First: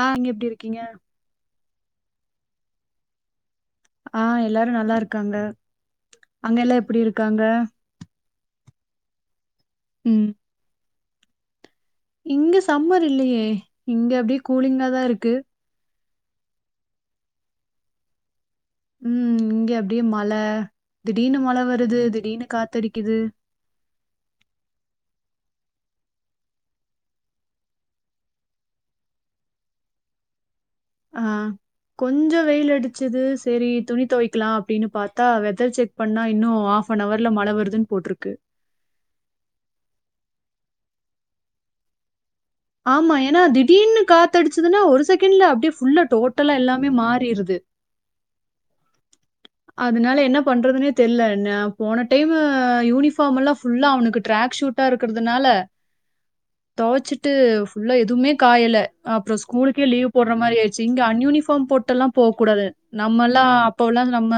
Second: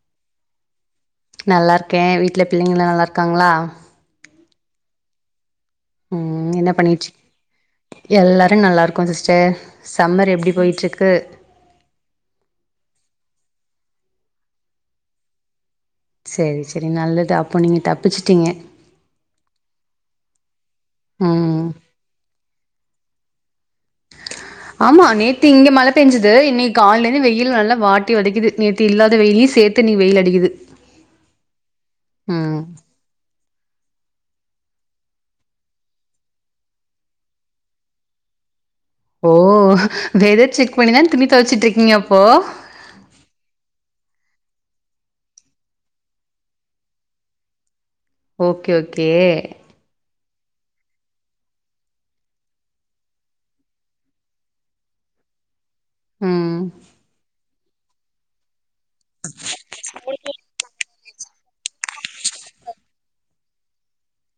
ஆஹ் இங்க எப்டி இருக்கீங்க நல்லாருக்கே வீட்ல பிள்ளைங்களலா நல்லாருக்காங்களா ஆஹ் எல்லாரு நல்லா இருக்காங்க ம் அங்க எல்லா எப்டி இருக்காங்க நல்லாருக்கோ சிஸ்டர் ம் சம்மர் எப்டி போய்ட்டு இருக்கு கு இங்க சம்மர் இல்லியே இங்க அப்டியே கூலிங்கா தா ‌இருக்கு சரி சரி நல்லது அப்போ நீங்க தப்பிச்சுட்டீங்க உம் இங்க அப்டியே மழ திடீர்னு மழை ம் வருது திடீர்னு காத்தடி குது ஆமா நேத்து இங்க மழ பேஞ்சுது இன்னிக்கு காலேந்து வெயில் நல்லா வாட்டி வதைக்குது நேத்து இல்லாத வெயிலயு சேத்து இன்னிக்கு வெயில் அடிக்குது ஆ கொஞ்ஜோ ம் வெயில் அடிச்சது சேரி துணி துவைக்கலா அப்டின்னு பாத்தா வெதர் செக் பண்ணா இன்னு ஹாஃவன் ஹவர்ல மழ வருதுனு போட்டுருக்கு ஓ வெதர் செக் பண்ணி தா துணி துவச்சிட்டு இருக்கீங்க அப்போ ஆமா ஏனா திடீர்னு காத்தடிச்சதுனா ஒரு செக்கண்ட்ல அப்டியே ஃபுல்லா டோட்டலா எல்லாமே மாறிடுது ஓகே ஓகே அதுனால என்ன பண்றதுனே தெரில போன டைம் யூனிஃபார்ம் எல்லாம் ஃபுல்லா அவனுக்கு ட்ராக் ஷூட்டா இருக்குறதுனால ம் துவச்சிட்டு ஃபுல்லா எதுவுமே காயல அப்றோ ஸ்கூலுக்கே லீவ் போடுற மாரி ஆயிருச்சு இங்க அன் யூனிஃபார்ம் ஃபாம் போட்டுலாம் போ கூடாது நம்மலா அப்போலருந்து நம்ம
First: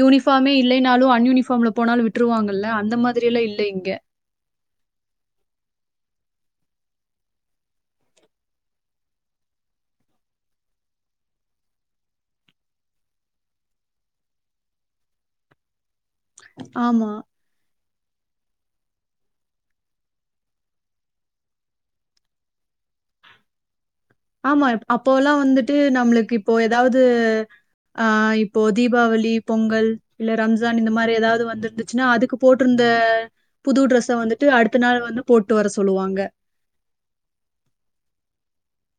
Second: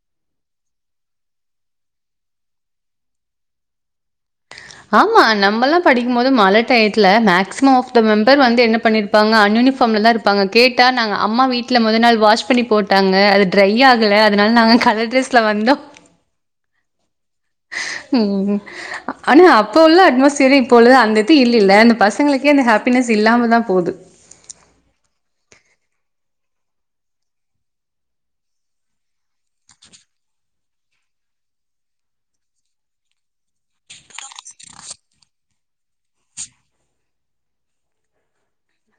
யூனிஃபார்மே இல்லனாலு அன் யூனிஃபார்ம்ல போனாலு விட்டுருவாங்கல்ல அந்த மாரிலா இல்ல இங்க ஆமா நம்பல்லாம் படிக்கு போது மழ டயத்ல மேக்ஸிம ஆஃத மெம்பர் வந்து என்ன பண்ணிருப்பாங்க அன்யூனிபார்ம்ல ‌தா இருப்பாங்க கேட்டா நாங்க அம்மா வீட்ல முதல் நாள் வாஷ் பண்ணி போட்டாங்க அது ட்ரை ஆகல அதனால நாங்க கலர் ட்ரஸ்ல வந்தோ ஆமா உம் ஆனா அப்போ உள்ள அட்மாஸ்பியர் இப்பொழுது அந்த இது இல்லல அந்த பசங்களுக்கே அந்த ஹாப்பினஸ் இல்லாம தா போது ஆமா அப்போல்லா வந்துட்டு நம்முளுக்கு இப்போ எதாவது ஆ இப்போ தீபாவளி பொங்கல் இல்ல ரம்ஜான் இந்த மாரி எதாவது வந்திருந்துச்சுன்னா அதுக்கு போட்டுருந்த புது ட்ரெஸ்ஸ வந்துட்டு அடுத்த நாள் வந்து போட்டு வர சொல்லுவாங்க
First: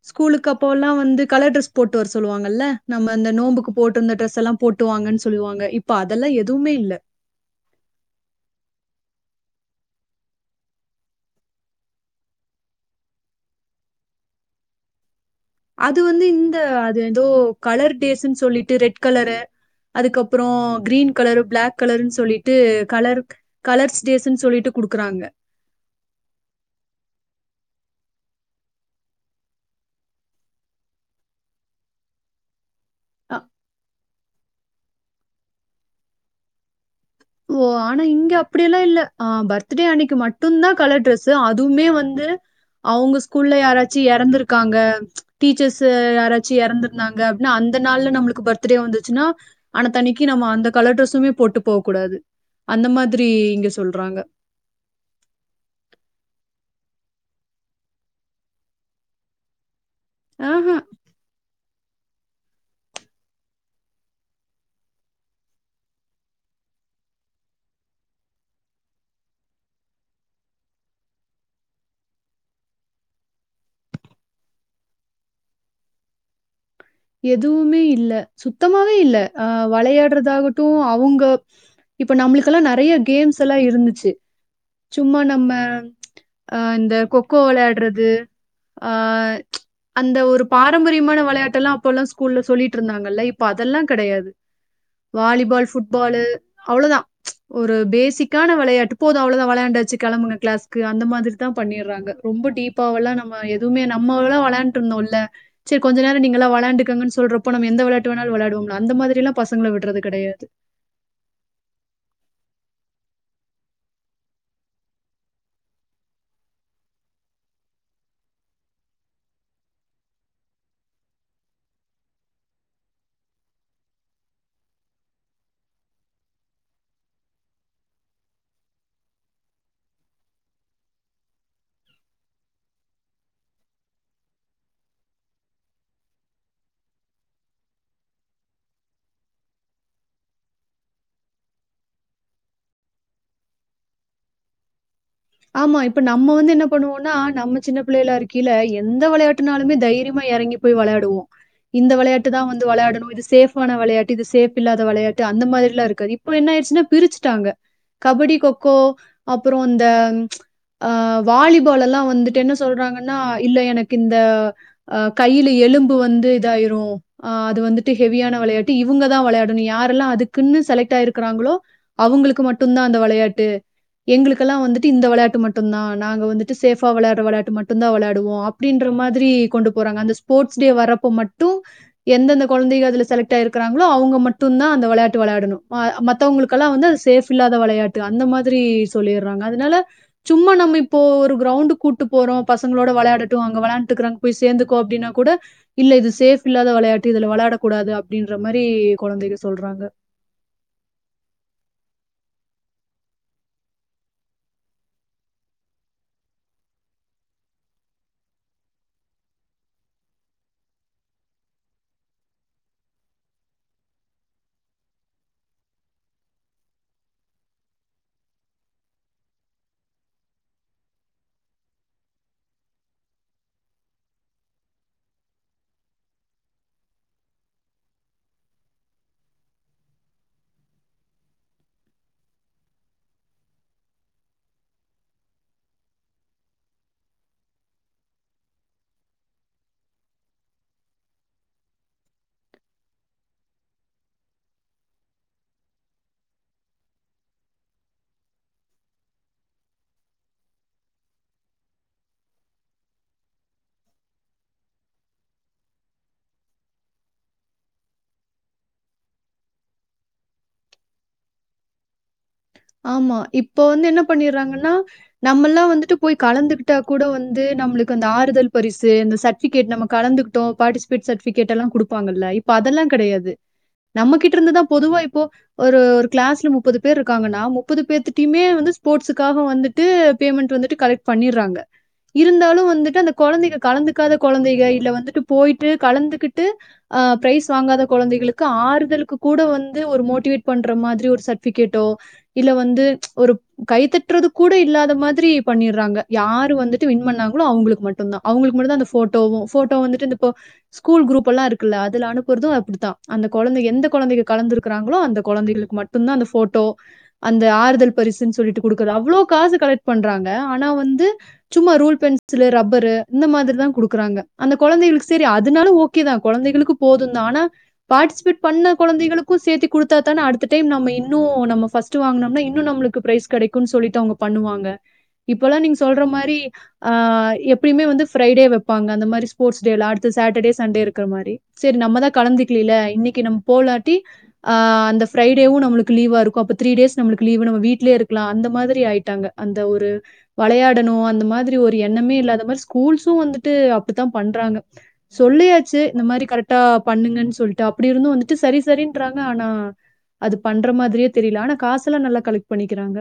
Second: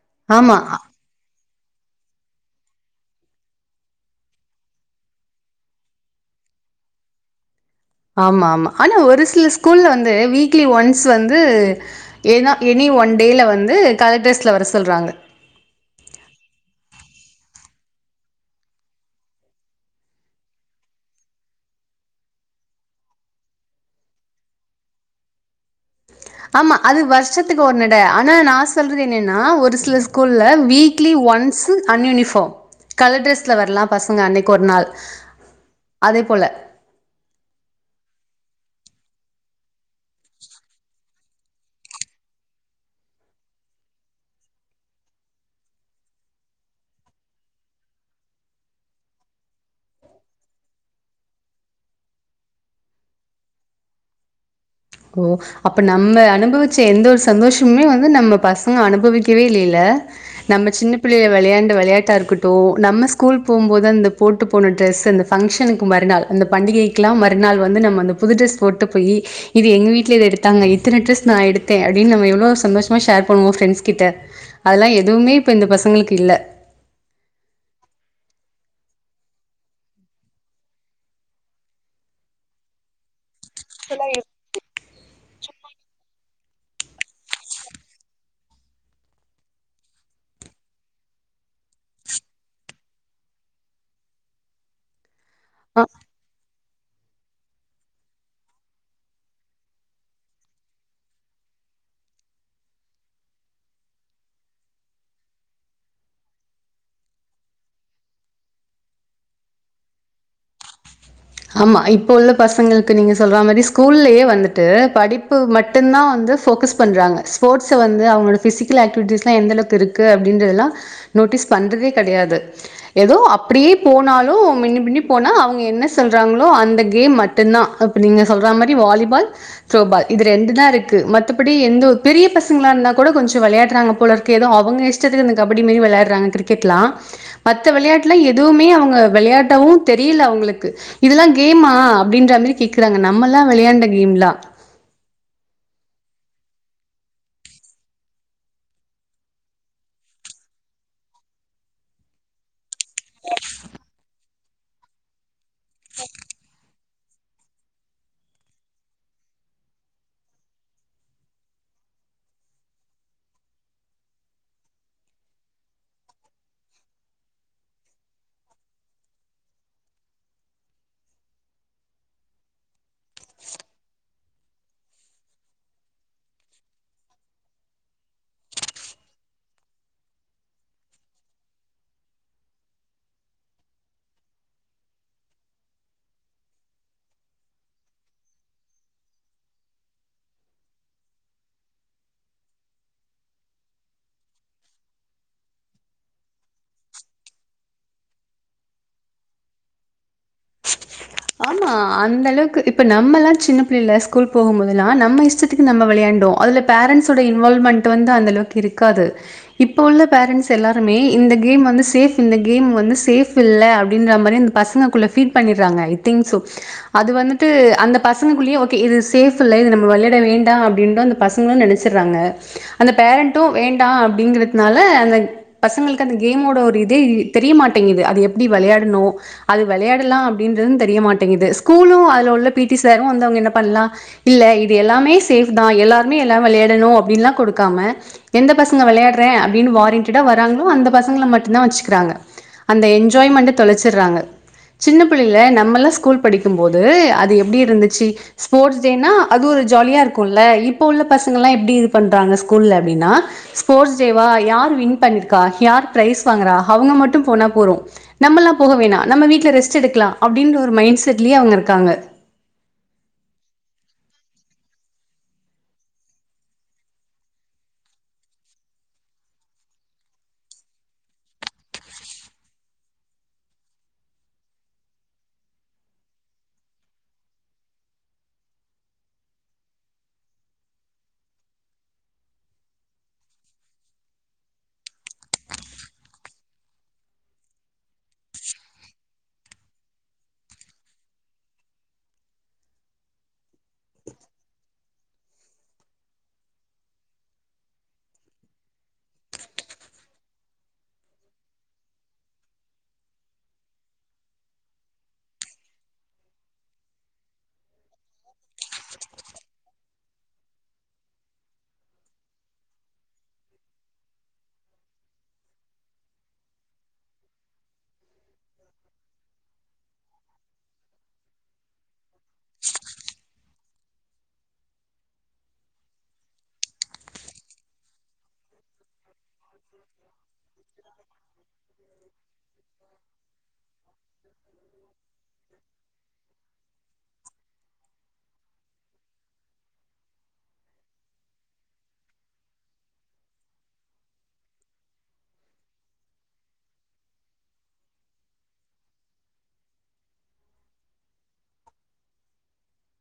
ஸ்கூலுக்கு ஆமா. அ- அப்போல்லா வந்து கலர் டிரெஸ் போட்டு வர சொல்லுவாங்கல்ல நம்ம இந்த நோம்புக்கு போட்டுருந்த ட்ரெஸ் எல்லா போட்டுவாங்கன்னு சொல்லுவாங்க இப்ப அதெல்லா எதுவுமே இல்ல ஆமா ஆமா ஆனா ஒரு சில ஸ்கூல்ல வந்து வீக்லி ஒன்ஸ் வந்து என எனி ஒன் டேல வந்து கலர்டர்ஸ்ல வர சொல்றாங்க அது வந்து இந்த அது ஏதோ கலர் டேஸ்ட்னு சொல்லிட்டு ரெட் கலரு அதுக்கப்புறோ கிரீன் கலரு பிளாக் கலருனு சொல்லிட்டு கலர் கலர்ஸ் ஸ்டேஸ்னு சொல்லிட்டு குடுக்குறாங்க ஆமா அது வருஷத்துக்கு ஒரு தடவ ஆனா நா சொல்றது என்னனா ஒரு சில ஸ்கூல்ல வீக்லி ஒன்ஸ் அன்யூனிஃபார்ம் கலர் டிரெஸ்ல வரலாம் பஸ் அன்னைக்கு ஒரு நாள் அதே போல ஓ ஆனா இங்க அப்டியெல்லா இல்ல ஆ துடே அன்னைக்கு மட்டு தா கலர் டிரெஸ் ச்சு அதுவுமே வந்து அவுங்க ஸ்கூல்ல யாராச்சு எறந்திருக்காங்க டீச்சர்ஸ்ஸு யாராச்சு எறந்துருந்தாங்க அப்டின்னா அந்த நாள்ல நம்முளுக்கு பர்த்டே வந்துச்சுன்னா அனத்தனிக்கு நம்ம அந்தக் கலர் ட்ரெஸுமே போட்டு போ கூடாது அந்த மாதிரி இங்க சொல்றாங்க ஓ அப்ப நம்ம அனுபவிச்ச எந்த ஒரு சந்தோஷமுமே வந்து நம்ம பசங்க அனுபவிக்கவே இல்லல ஆஹ நம்ம சின்ன பிள்ளைய வெளையாண்ட வெளையாட் டா இருக்கட்டு நம்ம ஸ்கூல் போம் போது அந்த போட்டு போன டிரெஸ் அந்த ஃபங்ஷனுக்கு மறுநாள் அந்த பண்டிகைக்கு எல்லா மறுநாள் வந்து நம்ம அந்த புது டிரஸ் போட்டு போய் இது எங்க வீட்ல இத எடுத்தாங்க இத்தன ட்ரெஸ் நா எடுத்தே அப்டின்னு நம்ம எவ்ளோ சந்தோஷமா ஷேர் பண்ணுவோ ஃப்ரெண்ட்ஸ் கிட்ட அதெல்லா எதுவுமே இப்போ இந்த பசங்களுக்கு இல்ல எதுவுமே இல்ல சுத்தமாவே இல்ல அ வளையாடுறதாகட்டுமக்ஷ அவுங்க இப்ப நம்ளுக்கெல்லா நறைய கேம்ஸ் எல்லா இருந்துச்சு சும்மா நம்ம அ இந்த கொக்கோ வெளையாடுறது அ அந்த ஒரு பாரம்பரியமான வெளையாட்டெல்லா அப்போலா ஸ்கூல்ல சொல்லிட்டு இருந்தாங்கல்ல இப்ப அதெல்லா கெடையாது வாலிபால் ஆ. ஃபுட்பாலு அவ்வளோ தா ஒரு பேசிக்கான வெளையாட்டு போது அவ்ளோ தா வெளயாண்டாச்சு கெளம்புங்க கிளாஸ்கு அந்த மாதிரி தா பண்ணிடுறாங்க ரொம்ப டீப்பாவலா நாம எதுவுமே நம்மலா வெளையாண்ட்ருந்தோல சரி கொஞ்ச நேரோ நீங்களா வ ளாண்டுக்கங்கன்னு சொல்றப்போ நம்ம எந்த வெளயாட்டு வேணாலொ வெளயாடுவோம்லா அந்த மாதிரிலா பசங்கள விடுறது கெடையாது ஆமா இப்போ உள்ள பசங்களுக்கு நீங்க சொல்ற மாறி ஸ்கூல்லயே வந்துட்டு படிப்பு மட்டுதா வந்து ஃபோக்கஸ் பண்றாங்க ஸ்போர்ட்ஸ்ஸ வந்து அவங்களோட ஃபிசிக்கல் ஆக்டிவிட்டிஸ்லா எந்த அளவுக்கு இருக்கு அப்டின்ற எல்லா நோட்டீஸ் பண்றதே கெடையாது ஏதோ அப்டியே போனாலு மின்னி மின்னி போனா அவங்க என்ன சொல்றாகளோ அந்த கேம் மட்டுனா அப்ப நீங்க சொல்ற மாறி வாலிபால் த்ரோபால் இது ரெண்டுதா இருக்கு மத்தபடி எந்த ஒ பெரிய பசங்களா இருந்தா கூட கொஞ்சோ வெளையாடுராங்க போல இருக்கு ஏதோ அவங்க இஷ்டத்துக்கு இந்த கபடி மாறி வெளையாடுறாங்க கிரிக்கெட்லா மத்த வெளையாட்ல எதுவுமே அவங்க வெளையாடவு தெரியல அவங்களுக் க்கு இதெல்லா கேமா அப்டின்ற மாறி கேக்குறாங்க நம்ம எல்லா வெளையாண்ட கேம்லா அமா இப்ப நம்ம வந்து என்ன பண்ணுவோனா நம்ம சின்ன பிள்ளைல இருக்கில எந்த வெளையாட்டுனாலுமே தைரியமா எறங்கி போய் வெளையாடுவோ இந்த வெளையாட்டு தா வந்து வெளையாடணு இது சேஃபான வெளையாட்டு இது சேஃப் இல்லாத வெளையாட்டு அந்த மாறில்லா இருக்காது இப்ப என்ன ஆயிடுச்சுன்னா பிரிச்சிட்டாங்க கபடி கொக்கோ அப்ரோ இந்த ஆ வாலிபால் எல்லா வந்துட்டு என்ன சொல்றாங்கன்னா இல்ல எனக்கு இந்த அ கையில எலும்பு வந்து இதாயிரு ஆ அது வந்துட்டு ஹெவியான வெளையாட்டு இவங்கதா வெளையாடணு யாரெல்லா அதுக்குன்னு செலக்ட் ஆயிருக்கிறாங்களோ அவங்களுக்கு மட்டுதா அந்த வெளையாட்டு எங்களுக்கெல்லா வந்துட் இந்த விளையாட்டு மட்டுதா நாங்க வந்துட்டு சேஃபா வெளையடுற வெளையாட்டு மட்டுதா வெளையாடுவோ அப்டின்ற மாறி கொண்டு போறாங்க அந்த ஸ்போர்ட்ஸ் டே வரப்போ மட்டு எந்தெந்த கொழந்தைங்க அதுல செலக்ட் ஆயிருக்காங்களோ அவங்க மட்டுதா அந்த வெளையாட்டு வெளையாடனு மா மத்தவங்களுக்கெல்லா வந்து அது சேஃப் இல்லாத வெளையாட்டு அந்த மாதிரி சொல்லிடுறாங்க அதனால சும்மா நம்ம இப்போ ஒரு கிரௌண்டு கூட்டு போறோ பசங்களோட வெளயாடட்டு அங்க வெளாண்டு இருக்குறாங்க போய் சேர்ந்துக்கோ அப்டின்னா கூட இல்ல இது சேஃப் இல்லாத வெளையாட்டு இதுல வெளாடக் கூடாது அப்டின்ற மாறி கொழந்தைங்க சொல்றாங்க ஆமா அந்த அளவுக்கு இப்ப நம்மலா சின்ன பிள்ளைல ஸ்கூல் போகும்போதெல்லா நம்ம இஷ்டத்துக்கு நம்ம வெளையாண்டோ அதுல பேரன்ட்ஸ் ஒட இன்வால்வ்மெண்ட் வந்து அந்த அளவுக்கு இருக்காது இப்ப உள்ள பேரண்ட்ஸ் எல்லாருமே இந்த கேம் வந்து சேஃப் இந்த வந்து சேஃப் இல்ல அப்டின்ற மாறி அந்த பசங்களுக்குள்ள ஃபீட் பண்ணிராங்க ஐதிங் சோ அது வந்துடு அந்த பசங்களுக்குள்ளேயே ஓகே இது சேஃப் இல்ல இது நம்ம வெளையாட வேண்டா அப்டின்டு அந்த பசங்க நெனைச்சிராங்க அந்த பேரன்ட்டு வேண்டா அப்டிங்கிறத்னால அந்த பசங்களுக்கு அந்த கேம் ஓட ஒரு இதே இ தெரிய மாட்டேங்குது அது எப்டி வெளையாடனோ அது வெளையாட் இல்லா அப்டின்றதுன் தெரிய மாட்டேங்குது ஸ்கூலு அதுல உள்ள பிடி சாரு வந்து அவங்க என்ன பண்லா இல்ல இது எல்லாமே சேஃப் தா எல்லாருமே எல்லா வெளயாடனு அப்டின்லா கொடுக்காம எந்த பசங்க வெளயாடுற அப்டின் வாரண்டட்டா வராங்களோ அந்த பசங்கள மட்டு தா வச்சுகுறாங்க அந்த என்ஜாய்மன்ட்ட தொலச்சுறாங்க சின்ன பிள்ளைல நம்மல்ல ஸ்கூல் படிக்கும் போது அது எப்டி இருந்துச்சி ஸ்போர்ட்ஸ் டேனா அது ஒரு ஜாலியா இருக்குல்ல இப்போ உள்ள பசங்கல்லா எப்டி இது பண்றாங்க ஸ்கூல்ல அப்டின்னா ஸ்போர்ட்ஸ் டேவா யார் வின் பண்ணிருக்கா யார் பிரைஸ் வாங்குறா அவங்க மட்டு போனா போதோ நம்மல்லா போக வேணா நம்ம வீட்ல ரெஸ் ஸ்ட் எடுக்கலா அப்டின்னு ஒரு மைண்ட் செட்லியே அவங்க இருக்காங்க ஆமா இப்பொ வந்து என்ன பண்ணிறாங்கன்னா நம்மல்லா வந்துட்டு போய் கலந்துகிட்டா கூட வந்து நம்மளுக்கு அந்த ஆறுதல் பரிசு இந்த சர்டிஃபிகேட் நம்ம கலந்துகிட்டோ பார்டிசிபேட் சட்ஃபிகேட் எல்லா குடுப்பாங்கல்ல இப்ப அதெல்லா கெடையாது நம்மகிட்ட இருந்துதா பொதுவா இப்போ ஒரு ஒரு கிளாஸ்ல முப்பது பேர் இருக்காங்கனா முப்பது பேத்திட்டிமே வந்து ஸ்போர்ட்ஸ்க்காக வந்துட்டு பேமெண்ட் வந்துடு கலெக்ட் பண்ணிறாங்க இருந்தாலு வந்துட்டு அந்த கொழந்தைங்க கலந்துக்காத கொழந்தைக இல்ல வந்துட்டு போயிட்டு கலந்துகிட்டு அ பிரைஸ் வாங்காத கொழந்தைகளுக்கு ஆறுதலுக்கு கூட வந்து ஒரு மோட்டிவேட் பண்ற மாதிரி ஒரு சர்டிஃபிகேட்டோ இல்ல வந்து ஒரு கைதட்டுறது கூட இல்லாத மாதிரி பண்ணிட்றாங்க யாரு வந்துட்டு வின் பண்ணாங்களோ அவங்களுக்கு மட்டுதா அவங்களுக்கு மட்டுதா அந்த ஃபோட்டோவு ஃபோட்டோ வந்துட்டு இந்த இப்போ ஸ்கூல் குரூப் எல்லா இருக்குல்ல அதுல அனுப்புறதோ அப்டித்தா அந்த கொழந்த எந்த கொழந்தைக கலந்துருக்கறாங்களோ அந்த கொழந்தைகளுக்கு மட்டுதா அந்த ஃபோட்டோ அந்த ஆறுதல் பரிசுன்னு சொல்லிட்டு குடுக்குற அவ்ளோ காசு கலெக்ட் பண்றாங்க ஆனா வந்து சும்மா ரூல் பென்சிலு ரப்பரு இந்த மாதிரிதா குடுக்குறாங்க அந்த கொழந்தைகளுக்கு செரி அதனாலு ஓகேதா கொழந்தைகளுக்கு போதுதா ஆனா பார்ட்டிசிபேட் பண்ண கொழந்தைளுக்கு சேத்து குடுத்தா தான அடுத்த டைம் நம்ம இன்னு நம்ம ஃபஸ் டுவாங்க்னோம்னா இன்னு நம்மளுக்கு ப்ரைஸ் கெடைக்கு சொல்லிட்டு அவுங்க பண்ணுவாங்க இப்பல்லா நீங்க சொல்ற மாறி அ எப்பயுமே வந்து ஃப்ரைடே வெப்பாங்க அந்த மாறி ஸ்போஸ்டேலா அடுத்து சட்டடே சண்டே இருக்கமாறி சேரி நம்ம தா கலந்துகில்லேல இன்னைக்கு நம்ம போலாடி ஆ அந்த ஃப்ரைடேவு நம்மளுக்கு லீவா இருக்கு அப்பத் டேஸ் நம்மளுக்கு லீவு நம்ம வீட்லயே இருக்கலா அந்த மாறி ஆயிட்டாங்க அந்த ஒரு வளையாடணு அந்த மாதிரி ஒரு எண்ணமே இல்லாத மாறி ஸ்கூல்ஸு வந்துட்டு அப்டித்தா பண்றாங்க சொல்லியாச்சி இந்த மாறி கரெடா பண்ணுங்கன்னு சொல்லிட்டு அப்டி இருந்து வந்துட்டு சரி சரின்றாங்க ஆனா அது பண்ற மாதிரியேத் தெரில ஆனா காசெல்லா நல்லா கலெக்ட் பண்ணிக்கிறாங்க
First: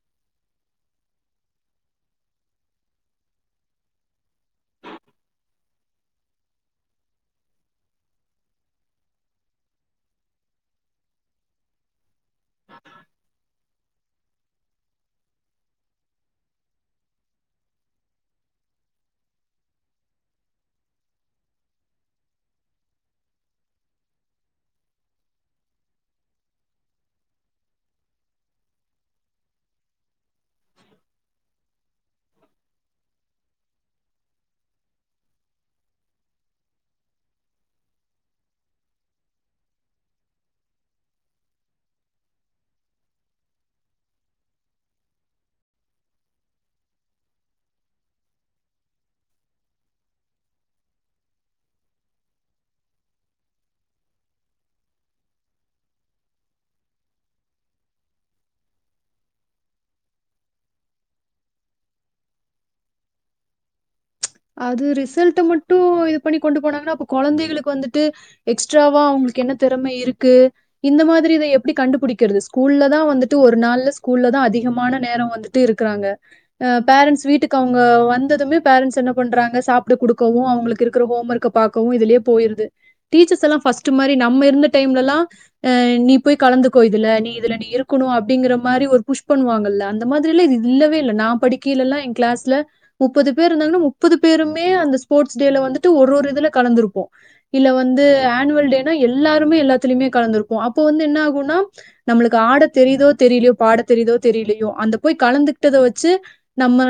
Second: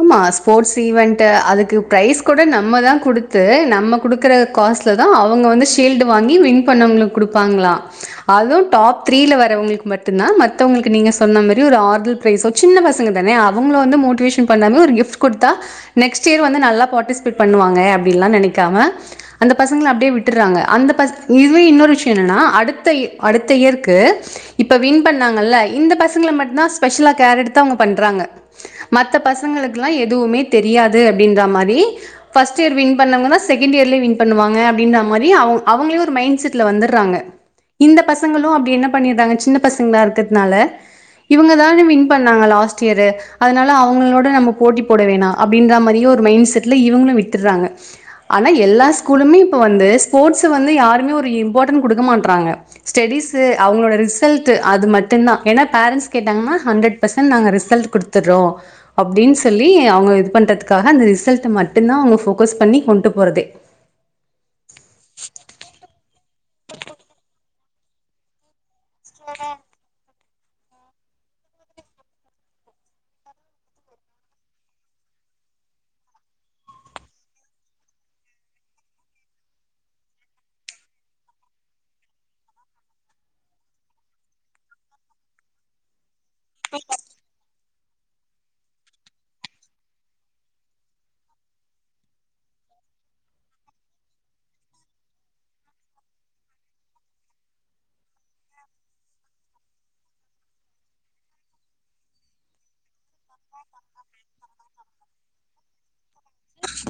ஆமா ஸ்போட்ஸ் ஈவன்டு அதுக்கு பிரைஸ் கூட நம்ம தா குடுத்து நம்ம குடுக்கற காஸ்லதா அவங்க வந்து ஷீல்டு வாங்கி வின் பண்ணவங்களுக்குடுப்பாங்களா அதும் டாப் த்ரீல வரவங்களுக்கு மட்டுதா மத்தவங்களுக்கு நீங்க சொன்ன மரி ஒரு ஆர்தல் ஃப்ரைஸோ சின்ன பசங்கதானே அவங்கள வந்து மோட் டிவேஷன் பண்ணாம ஒரு கிஃப்ட் குடுத்தா நெக்ஸ்ட் இயர் வந்து நல்லா பார்ட்டிஸ்பேட் பண்ணுவாங்க அப்டில்லா நெனைக்காம அந்த பசங்கள அப்டே விட்டுறாங்க அந்த பச் இதுவே இன்னொரு விஷ்யோ என்னனா அடுத்த இய இயர்க்கு இப்ப வின் பண்ணாங்கல இந்த பசங்கல மட்டுதா ஸ்பெஷலா கேர் எடுத்து அவங்க பண்றாங்க மத்த பசங்களுக்குல்லா எதுவுமே தெரியாது அப்டின்ற மாறி ஃபர்ஸ்ட் இயர் வின் பண்ணவங்கதா செகண்ட் இயர்லயே வின் பண்ணுவாங்க அப்டின்ன மாறி அவுங் அவங்களே ஒரு மைன் செட்ல வந்துடுறாங்க இந்த பசங்களு அப்டி என்ன பண்ணிறாங்க சின்ன பசங்களா இருக்கிறதுனால இவங்கதான வின் பண்ணாங்க லாஸ்ட் இயர் அதனால அவங்களோட நம்ம போட்டி போட வேணா அப்டின்ற மாதிரியு ஒரு மைண்ட் செட்ல இவங்களு விட்டுறாங்க ஆனா எல்லா ஸ்கூலுமே இப்பொ வந்து ஸ்போர்ட்ஸ்ஸ வந்து யாருமே ஒரு இம்போடன் குடுக்க மாட்றாங்க ஸ்டெஸீஸு அவங்களோட ரிசல்டு அது மட்டுதானா என்ன பேரன்ஸ் கேட்டாங்கன்னா ஹன்றட் பர்சென்ட் நாங்க ரிசல்ட் குடுத்துட்றோ அப்டின்னு சொல்லி அவங்க இது பண்றதுக்காக அந்த ரிசல்ட் மட்டுதா அவங்க ஃபோக்கஸ் பண்ணி கொண்டு போறதே அது ரிசல்ட் மட்டு இதுப் பண்ணி கொண்டு போனாங்கனா அப்போ கொழந்தைகளுக்கு வந்துட்டு எக்ஸ் ட்ராவா அவங்களுக்கு என்ன தெறம இருக் க்கு இந்த மாதிரி இத எப்டி கண்டுபுடிக்கிறது ஸ்கூல்ல தா வந்துட்டு ஒரு நாள்ல ஸ்கூல்லதா அதிகமான நேரோ வந்துட்டு இருக்குறாங்க அ பேரன்ஸ்ட் வீட்டுக்கு அவங்க வந்ததுமே பேரன்ஸ் என்ன பண்றாங்க சாப்ட குடுக்கவு அவங்களுக்கு இருக்குற ஹோம் ஒர்க்க பாக்கவு இதுலே போயிற்து டீச்சர்ஸ் எல்லா ஃபர்ஸ்ட் மாறி நம்ம இருந்த டைம்லலா ஆ நீ போய் கலந்துக்கோ இதுல நீ இதுல இப்டி இருக்குனு அப்டிங்கற மாறி ஒரு புஷ் பண்ணுவாங்கல்ல அந்த மாதிரிலா இதுல்ல இல்லவே இல்ல நா படிக்கிலல்லா எ கிளாஸ்ல முப்பது பேர் இருந்தாங்கன்னா முப் பது பேருமே அந்த ஸ்போர்ட்ஸ் டேல வந்துட்டு ஒரு ஒரு இதுல கலந்திருப்போ இல்ல வந்து ஆனுவல் டேனா எல்லாருமே எல்லாத்துலயுமே கலந்திருப்போ அப்போ வந்து என்ன ஆகுனா நம்மளுக்கு ஆட தெரியுதோ தெரியிலயோ பாட தெரியுதோ தெரில்லயோ அந்த போய் கலந்துகிட்டத வச்சு நம்ம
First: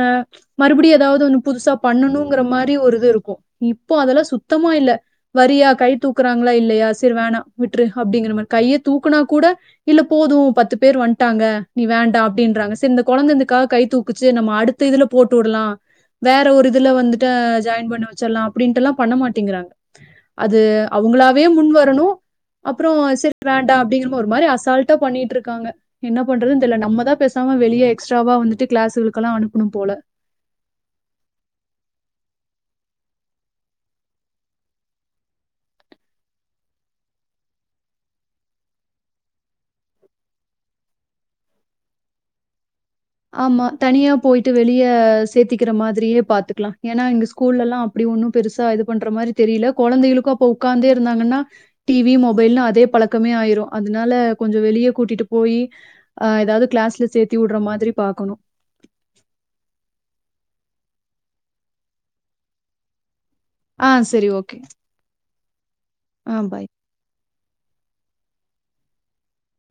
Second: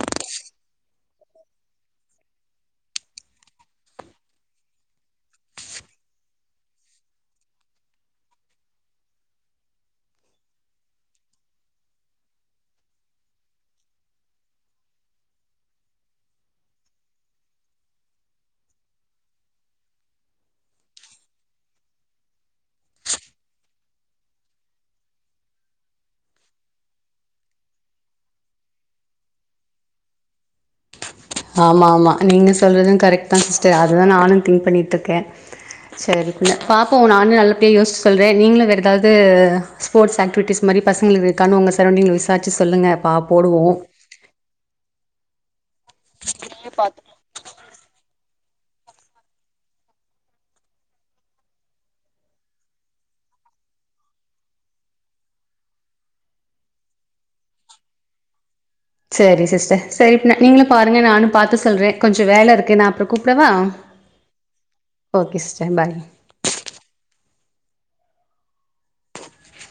மறுபுடியு எதாவது ஒன்னு புதுசாப் பண்ணனுங்குற மாரி ஒரு இது இருக்கு இப்போ அதெல்லா சுத்தமா இல்ல வரியா கை தூக்குறாங்களா இல்லையா சேரி வேணா விட்ரு அப்டிங்குற மாரி கையே தூக்குனா கூட இல்ல போதும் பத்து பேர் வந்டாங்க நீ வேண்டா அப்டின்றாங்க சேர் இந்த கொழந்த இந்தக்காக கை தூக்குச்சே நம்ம அடுத்த இதுல போட்டு உடலா வேற ஒரு இத் துல வந்துட்டு ஜாயின் பண்ண வச்சிர்ல்லா அப்புடின்ட்டல்லா பண்ண மாட்டிங்குறாங்க அது அவங்களாவே முன் வரணு அப்புறோ செரி வேண்டா அப்டிங்கிற மோ ஒரு மாரி அசால்டா பண்ணிட்ருக்காங்க இன்ன பண்றதுன் தெர்ல நம்மதா பேசாம வெளியே எக்ஸ்ட்ராவா வந்துட்டு கிளாஸ்ஸுகுளுக்கல்லா அனுப்புனும் போல ஆமா ஆமா நீங்க சொல்றதும் கரெக்ட் தா சிஸ்டர் அதுதா நானு திங்க் பண்ணிட்ருக்க சேரி புள்ள பாப்போ நானு நல்லபடியா யோசிச்சு சொல்றே நீங்களும் வேறு ஏதாவது ஸ்போர்ட்ஸ் ஆக்டிவிட்டிஸ் மாரி பசங்குளுது இருக்கான்னு உங்க சரோன்டிங்ல விசார்ச்சி சொல்லுங்க பா போடுவோ ஆமா தனியா போயிட்டு வெளியஸ் க்கிற மாதிரியே பாத்துக்கிலா ஏன்னா எங்க ஸ்கூலெல்லாம் அப்டி ஒன்னு பெருசா இது பண்ற மாதிரி தெரியல குழந்தைகளுக்கு அப்போ உட்காந்தே இருந்தாங்கன்னா டிவி மொபைல்னு அதே பழக்கமே ஆயிரு அதுனால கொஞ்சோ வெளியே கூட்டிட்டு போய் அ ஏதாவது கிளாஸ்ல சேத்தி உடுற மாதிரி பாக்கணும் சரி சிஸ்டர் சரி இப்ப நான் நீங்களும் பாருங்க நானும் பாத்து சொல்றேன் கொஞ்சம் வேலை இருக்கு நான் அப்புறம் கூ கூப்பிடவா ஆ சரி, ஓகே. ஓகே சிஸ்டர் பை ஆ பை.